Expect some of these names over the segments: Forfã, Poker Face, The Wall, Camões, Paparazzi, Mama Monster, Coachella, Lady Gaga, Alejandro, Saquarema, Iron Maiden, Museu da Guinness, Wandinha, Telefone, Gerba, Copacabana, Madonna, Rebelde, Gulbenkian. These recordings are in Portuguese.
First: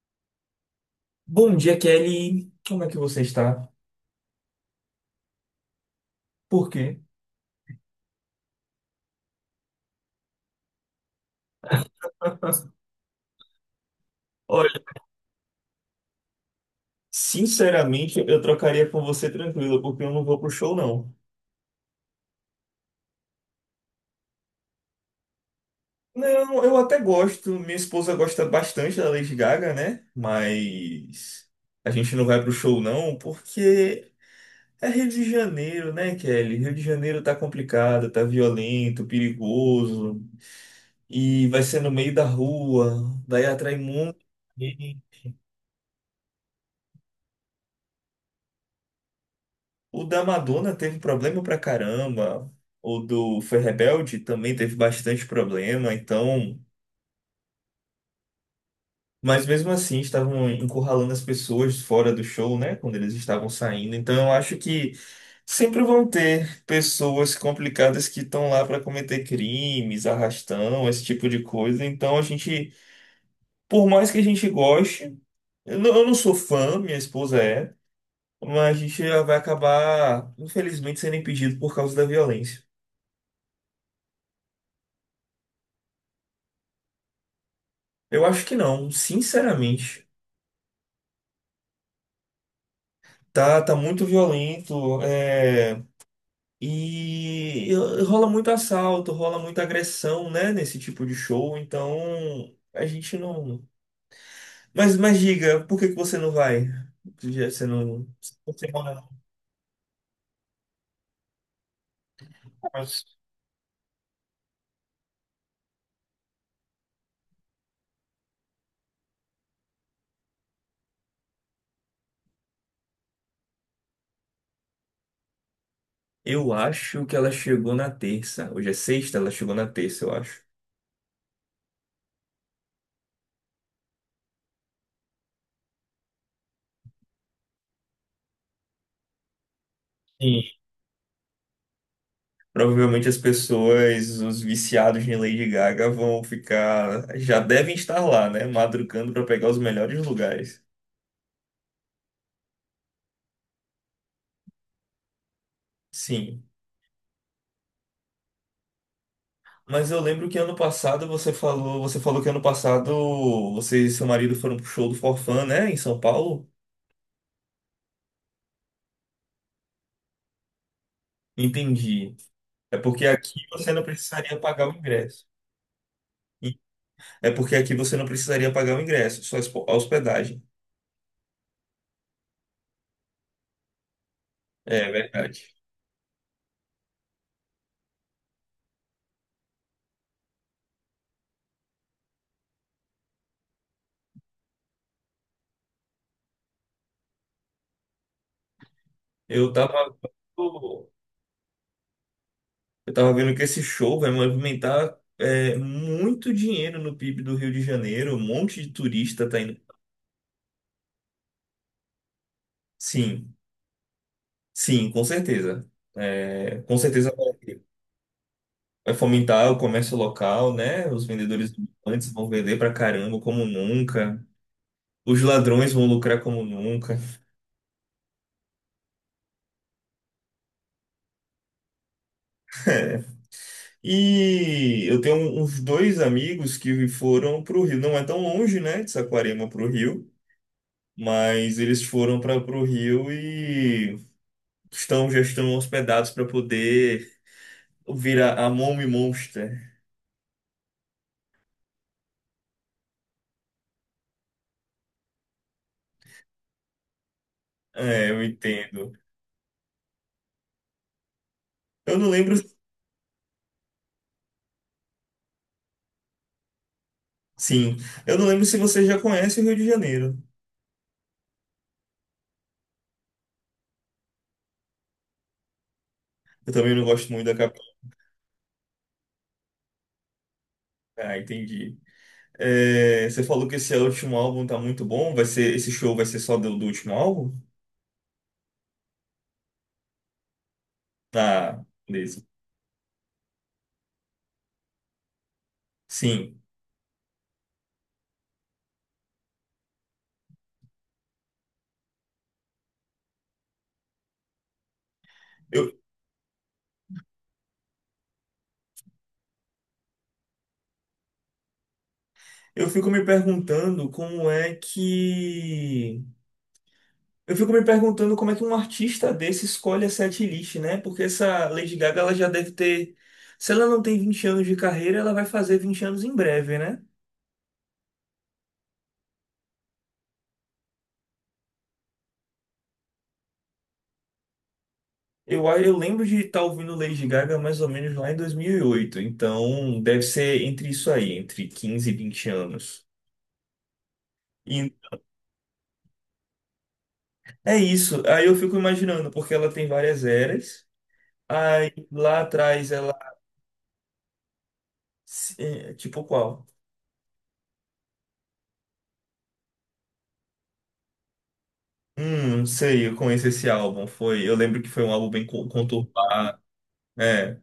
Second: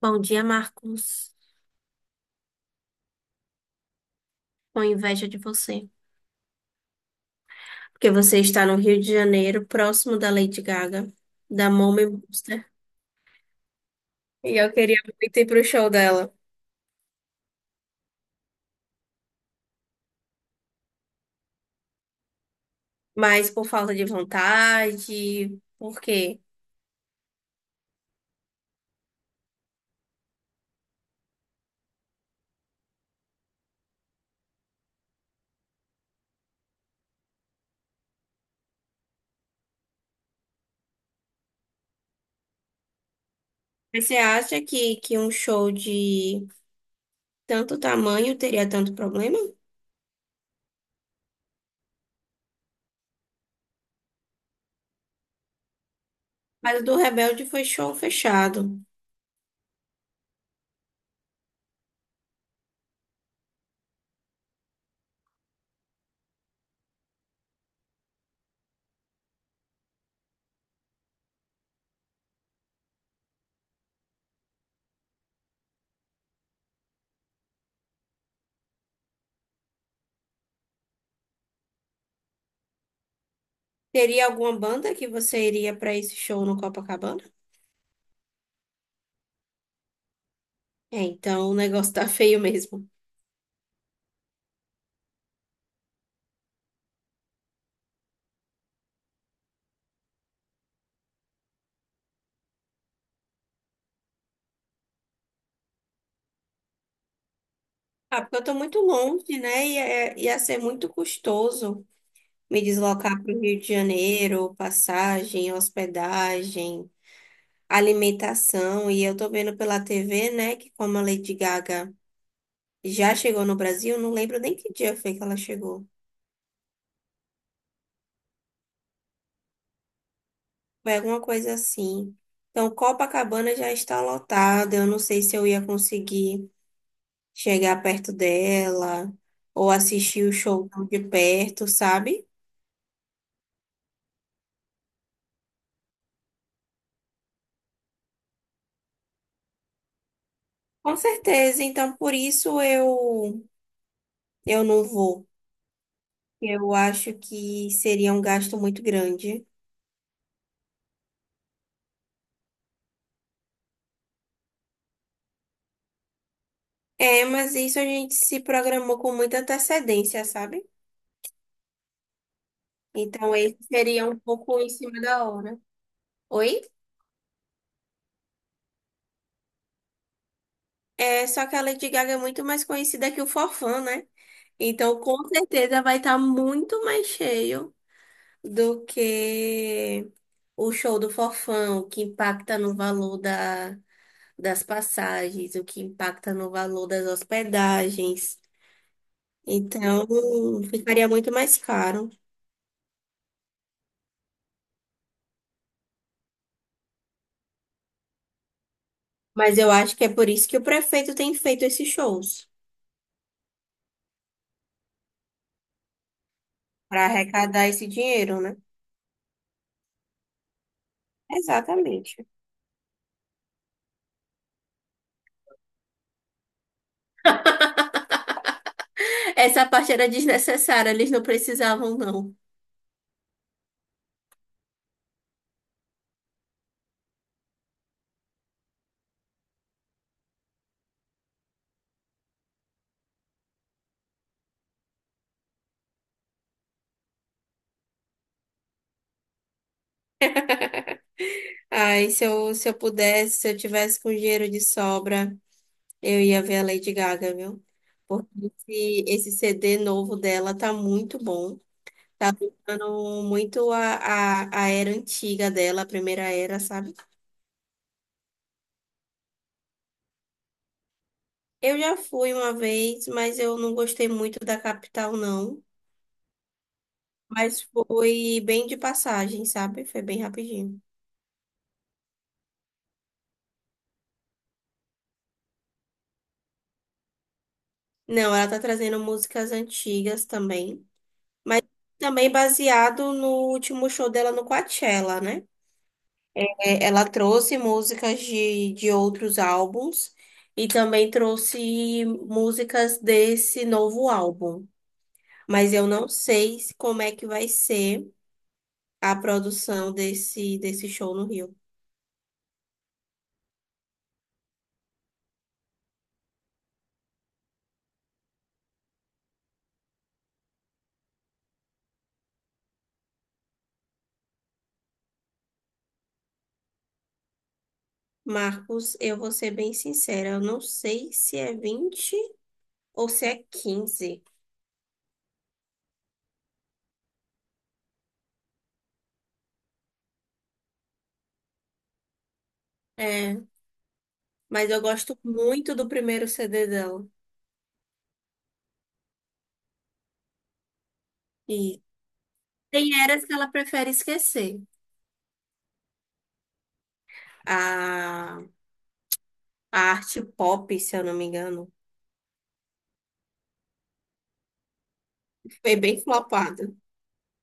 Bom dia, Marcos. Bom dia, Kelly. Como é que você está? Com inveja de você. Por quê? Porque você está no Rio de Janeiro, próximo da Lady Gaga, da Mama Monster. E eu Olha, queria muito ir pro show dela. sinceramente, eu trocaria com você tranquilo, porque eu não vou pro show, não. Mas por falta de vontade, por quê? Não, eu até gosto. Minha esposa gosta bastante da Lady Gaga, né? Mas a gente não vai pro show, não, porque é Rio de Janeiro, né, Kelly? Rio de Janeiro tá complicado, tá violento, perigoso, e vai ser no meio da rua, daí atrai Mas você muito. acha que um show de tanto tamanho teria tanto problema? O da Madonna teve problema pra caramba. O do Foi Rebelde também teve bastante problema. Então, Mas o do Rebelde foi show fechado. mas mesmo assim estavam encurralando as pessoas fora do show, né? Quando eles estavam saindo. Então, eu acho que sempre vão ter pessoas complicadas que estão lá para cometer crimes, arrastão, esse tipo de coisa. Então, a gente, por mais que a gente goste, eu não sou fã, minha esposa é, mas a gente vai acabar, infelizmente, sendo impedido por causa da violência. Teria alguma banda que você iria para esse show no Copacabana? Eu acho que não, sinceramente. É, então o negócio tá feio mesmo. Tá, tá muito violento, é, e rola muito assalto, rola muita agressão, né, nesse tipo de show, então a gente não. Mas diga, por que que você não vai? Você não. Ah, porque eu tô Você muito mora no- longe, né? E ia ser muito custoso me mas- deslocar para o Rio de Janeiro, passagem, hospedagem, alimentação. E eu tô vendo pela TV, né, que como a Lady Gaga já chegou no Brasil, não lembro nem que dia foi que ela chegou. Eu acho que ela chegou na terça. Hoje é sexta, ela chegou na terça, eu acho. Foi alguma coisa assim. Então, Copacabana já está lotada. Eu não sei se eu ia conseguir chegar perto dela ou assistir o Sim. show de perto, sabe? Provavelmente as pessoas, os viciados em Lady Gaga, vão ficar. Já devem estar lá, né? Madrugando para pegar os melhores lugares. Com certeza. Então, por isso eu não vou. Sim. Eu acho que seria um gasto muito grande. Mas eu lembro que ano passado você falou. Você falou que ano passado você e seu marido foram pro show do Forfã, né? Em São Paulo? É, mas isso a gente se programou com muita antecedência, sabe? Entendi. É porque aqui Então, esse você não seria um precisaria pouco pagar em o cima da ingresso. hora. Oi? É porque aqui você não precisaria pagar o ingresso, só a a hospedagem. É, só que a Lady Gaga é muito mais conhecida que o Forfã, né? É Então, com verdade. certeza vai estar muito mais cheio do que o show do Forfã, o que impacta no valor das passagens, o que impacta no valor das hospedagens. Eu tava. Então, ficaria muito mais caro. Eu tava vendo que esse show vai movimentar é, muito dinheiro no PIB do Rio de Janeiro. Um monte de turista tá Mas indo. eu acho que é por isso que o prefeito tem feito esses shows, Sim, sim, com certeza. É, com para certeza vai arrecadar esse dinheiro, né? vai fomentar o comércio local, né? Os vendedores ambulantes Exatamente. vão vender pra caramba como nunca. Os ladrões vão lucrar como nunca. Essa parte era desnecessária, eles não precisavam, não. E eu tenho um, uns dois amigos que foram pro Rio. Não é tão longe, né? De Saquarema pro Rio. Mas eles foram para pro Rio e já estão hospedados para poder virar a Mommy Monster. Ai, se eu pudesse, se eu tivesse com dinheiro de sobra, eu ia ver a Lady Gaga, viu? É, eu Porque entendo. Esse CD novo dela tá muito bom. Eu não Tá lembro, lembrando muito a era antiga dela, a primeira era, sabe? sim, eu não lembro se você já conhece o Rio de Janeiro. Eu já fui uma vez, mas eu não gostei muito da capital, não. Eu também não gosto muito da Mas capital. foi bem de passagem, sabe? Foi bem rapidinho. Ah, entendi. É, você falou que esse último álbum tá muito bom. Esse show vai ser só do, último álbum? Não, ela tá trazendo músicas antigas também. Mas Ah, beleza. também baseado no último show dela no Coachella, né? Sim. É, ela trouxe músicas de outros álbuns e também trouxe músicas desse novo álbum. Eu, Mas eu não sei como é que vai ser a produção desse show no Rio. eu fico me perguntando como é que Eu fico me perguntando como é que um artista desse escolhe a setlist, né? Porque essa Lady Gaga, ela já deve ter. Se ela não tem 20 anos de carreira, ela vai fazer 20 anos em breve, né? Marcos, eu vou ser bem sincera, eu não sei se é 20 ou se é 15. Eu lembro de estar ouvindo Lady Gaga mais ou menos lá em 2008. Então, deve ser entre isso aí, entre 15 e 20 anos. É, mas E eu gosto muito do primeiro CD dela. é isso. Aí eu fico imaginando, porque ela tem várias eras. Aí E lá atrás ela. tem eras que ela prefere esquecer. É, tipo qual? A, a arte pop, se eu não me engano, Não sei, eu conheço esse álbum. Foi, eu lembro que foi um álbum bem con- foi bem conturbado. flopada. É.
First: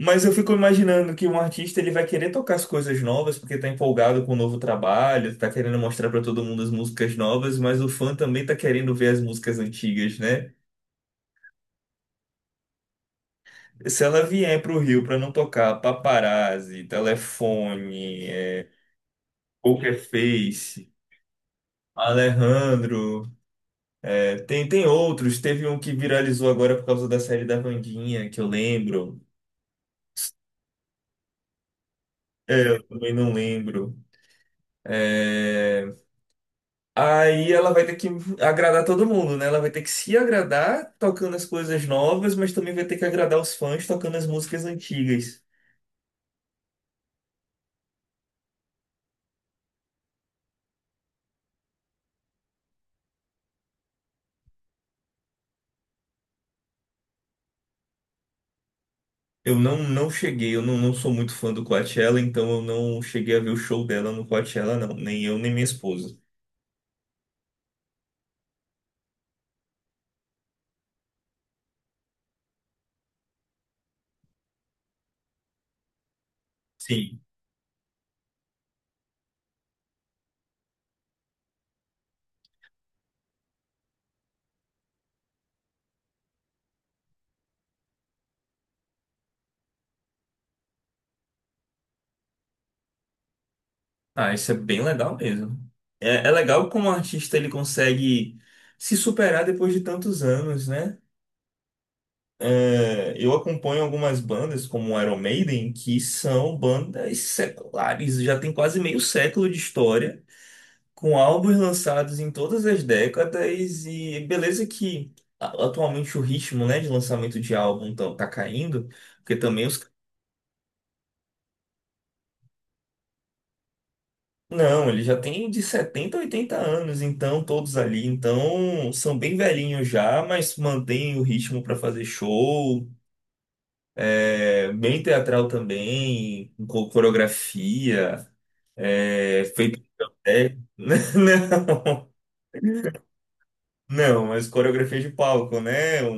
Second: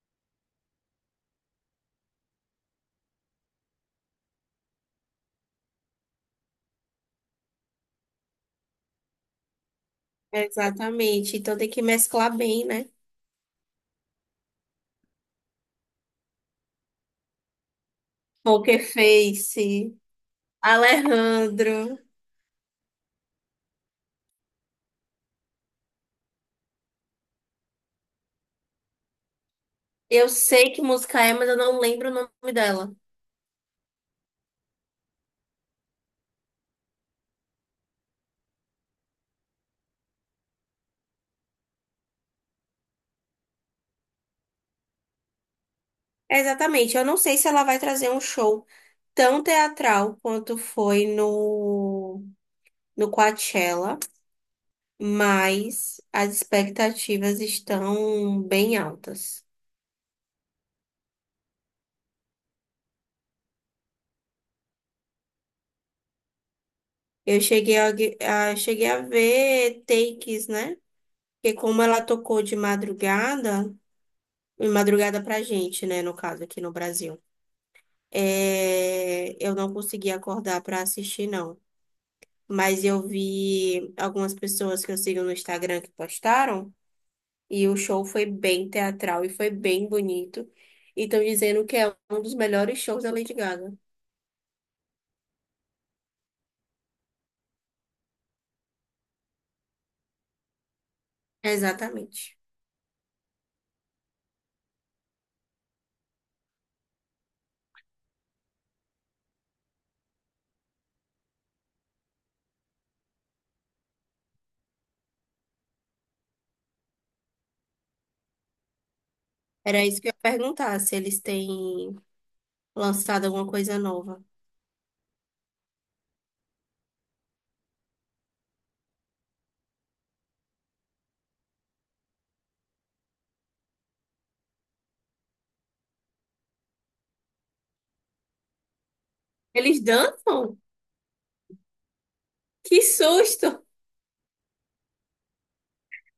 Mas eu fico imaginando que um artista ele vai querer tocar as coisas novas porque tá empolgado com o novo trabalho, tá querendo mostrar para todo mundo as músicas novas, mas o fã também tá querendo ver as músicas antigas, né? Exatamente. Então tem que mesclar bem, né? Se ela vier pro Rio para não tocar Paparazzi, Telefone, é, Poker Face, Poker Face, Alejandro. Alejandro, é, tem outros, teve um que viralizou agora por causa da série da Wandinha, que eu lembro. Eu sei que música é, mas eu não lembro o nome É, eu dela. também não lembro. É, aí ela vai ter que agradar todo mundo, né? Ela vai ter que se agradar tocando as coisas novas, mas também vai ter que agradar os fãs tocando as músicas antigas. Exatamente. Eu não sei se ela vai trazer um show tão teatral quanto foi no Coachella, mas as expectativas estão bem altas. Eu não cheguei, eu não sou muito fã do Coachella, então eu não cheguei a ver o show dela no Coachella, não. Nem eu, nem minha esposa. Eu cheguei a ver takes, né? Porque como ela tocou de madrugada pra gente, né? No caso, aqui no Sim. Brasil. Eu não consegui acordar para assistir, não. Mas eu vi algumas pessoas que eu sigo no Instagram que postaram. E o show foi bem teatral e foi bem bonito. E estão dizendo que é um dos melhores shows da Lady Gaga. Ah, isso é bem legal mesmo. É, é legal como o artista ele consegue se superar depois de tantos anos, né? Exatamente. É, eu acompanho algumas bandas como Iron Maiden, que são bandas seculares, já tem quase meio século de história, com álbuns lançados em todas as décadas, e beleza que atualmente o ritmo, né, de lançamento de álbum tá caindo, porque também os. Era isso que eu ia perguntar, se eles têm lançado alguma coisa nova. Não, eles já têm de 70 a 80 anos, então todos ali, então são bem velhinhos já, mas mantêm o ritmo para fazer show, é, bem teatral também, com coreografia, é, feito Eles de papel. dançam? Que susto! Não, não, mas coreografia de palco, né? Um,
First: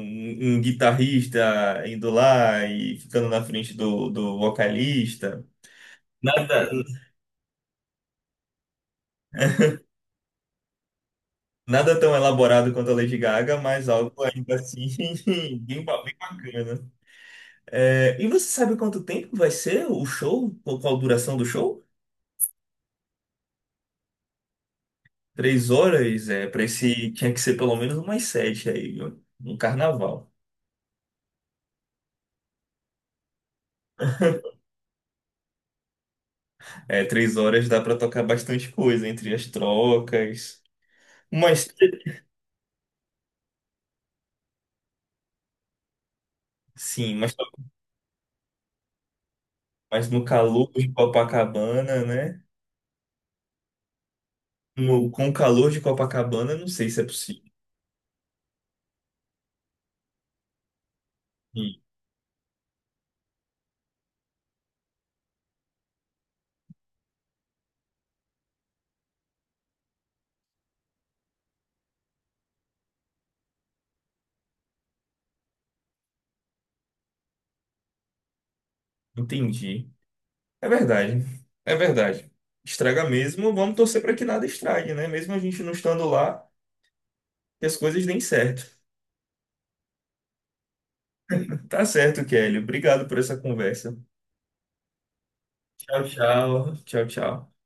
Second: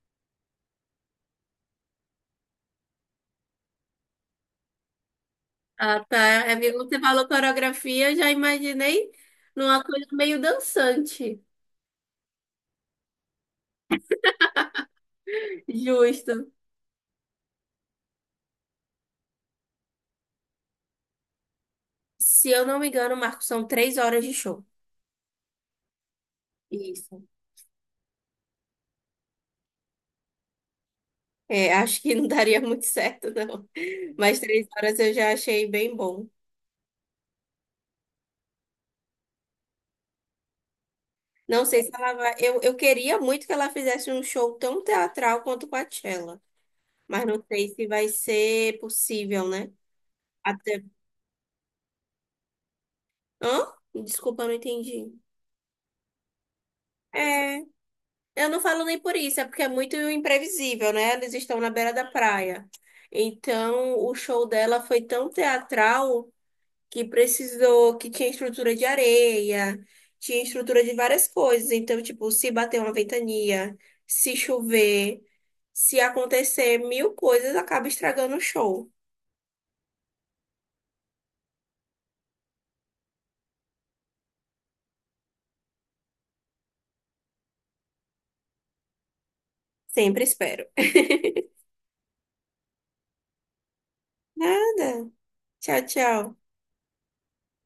um guitarrista indo lá e ficando na frente do, vocalista. Ah, tá. É Nada, porque quando você falou coreografia, eu já imaginei numa coisa meio dançante. nada tão elaborado quanto a Lady Gaga, mas algo ainda assim bem, bem Justo. bacana. É, e você sabe quanto tempo vai ser o show? Qual a duração do show? Se eu não me engano, Marco, são três horas de show. 3 horas, é para esse Isso. tinha que ser pelo menos umas sete aí, ó, no carnaval. É, acho que não daria muito certo, não. Mas três horas eu já achei bem bom. É, 3 horas dá para tocar bastante coisa entre as trocas. Não Mas sei se ela vai. Eu queria muito que ela fizesse um show tão teatral quanto Coachella, sim, mas mas, não sei se vai ser possível, né? mas no calor Até. de Copacabana, né? Hã? Desculpa, eu não No, entendi. com o calor de Copacabana, não sei se é possível. É, eu não falo nem por isso, é porque é muito imprevisível, né? Eles estão na Sim, beira da praia. Então, o show dela foi tão teatral. Que precisou, que tinha estrutura de areia, tinha estrutura de várias coisas. Então, tipo, se bater uma ventania, se chover, se acontecer mil coisas, acaba estragando o show. entendi. É verdade. É verdade. Estraga mesmo, vamos torcer para que nada estrague, né? Mesmo a gente não estando lá, que as coisas deem certo. Sempre espero. Tá certo, Kelly. Obrigado por essa conversa. Nada. Tchau, Tchau, tchau. tchau. Tchau, tchau.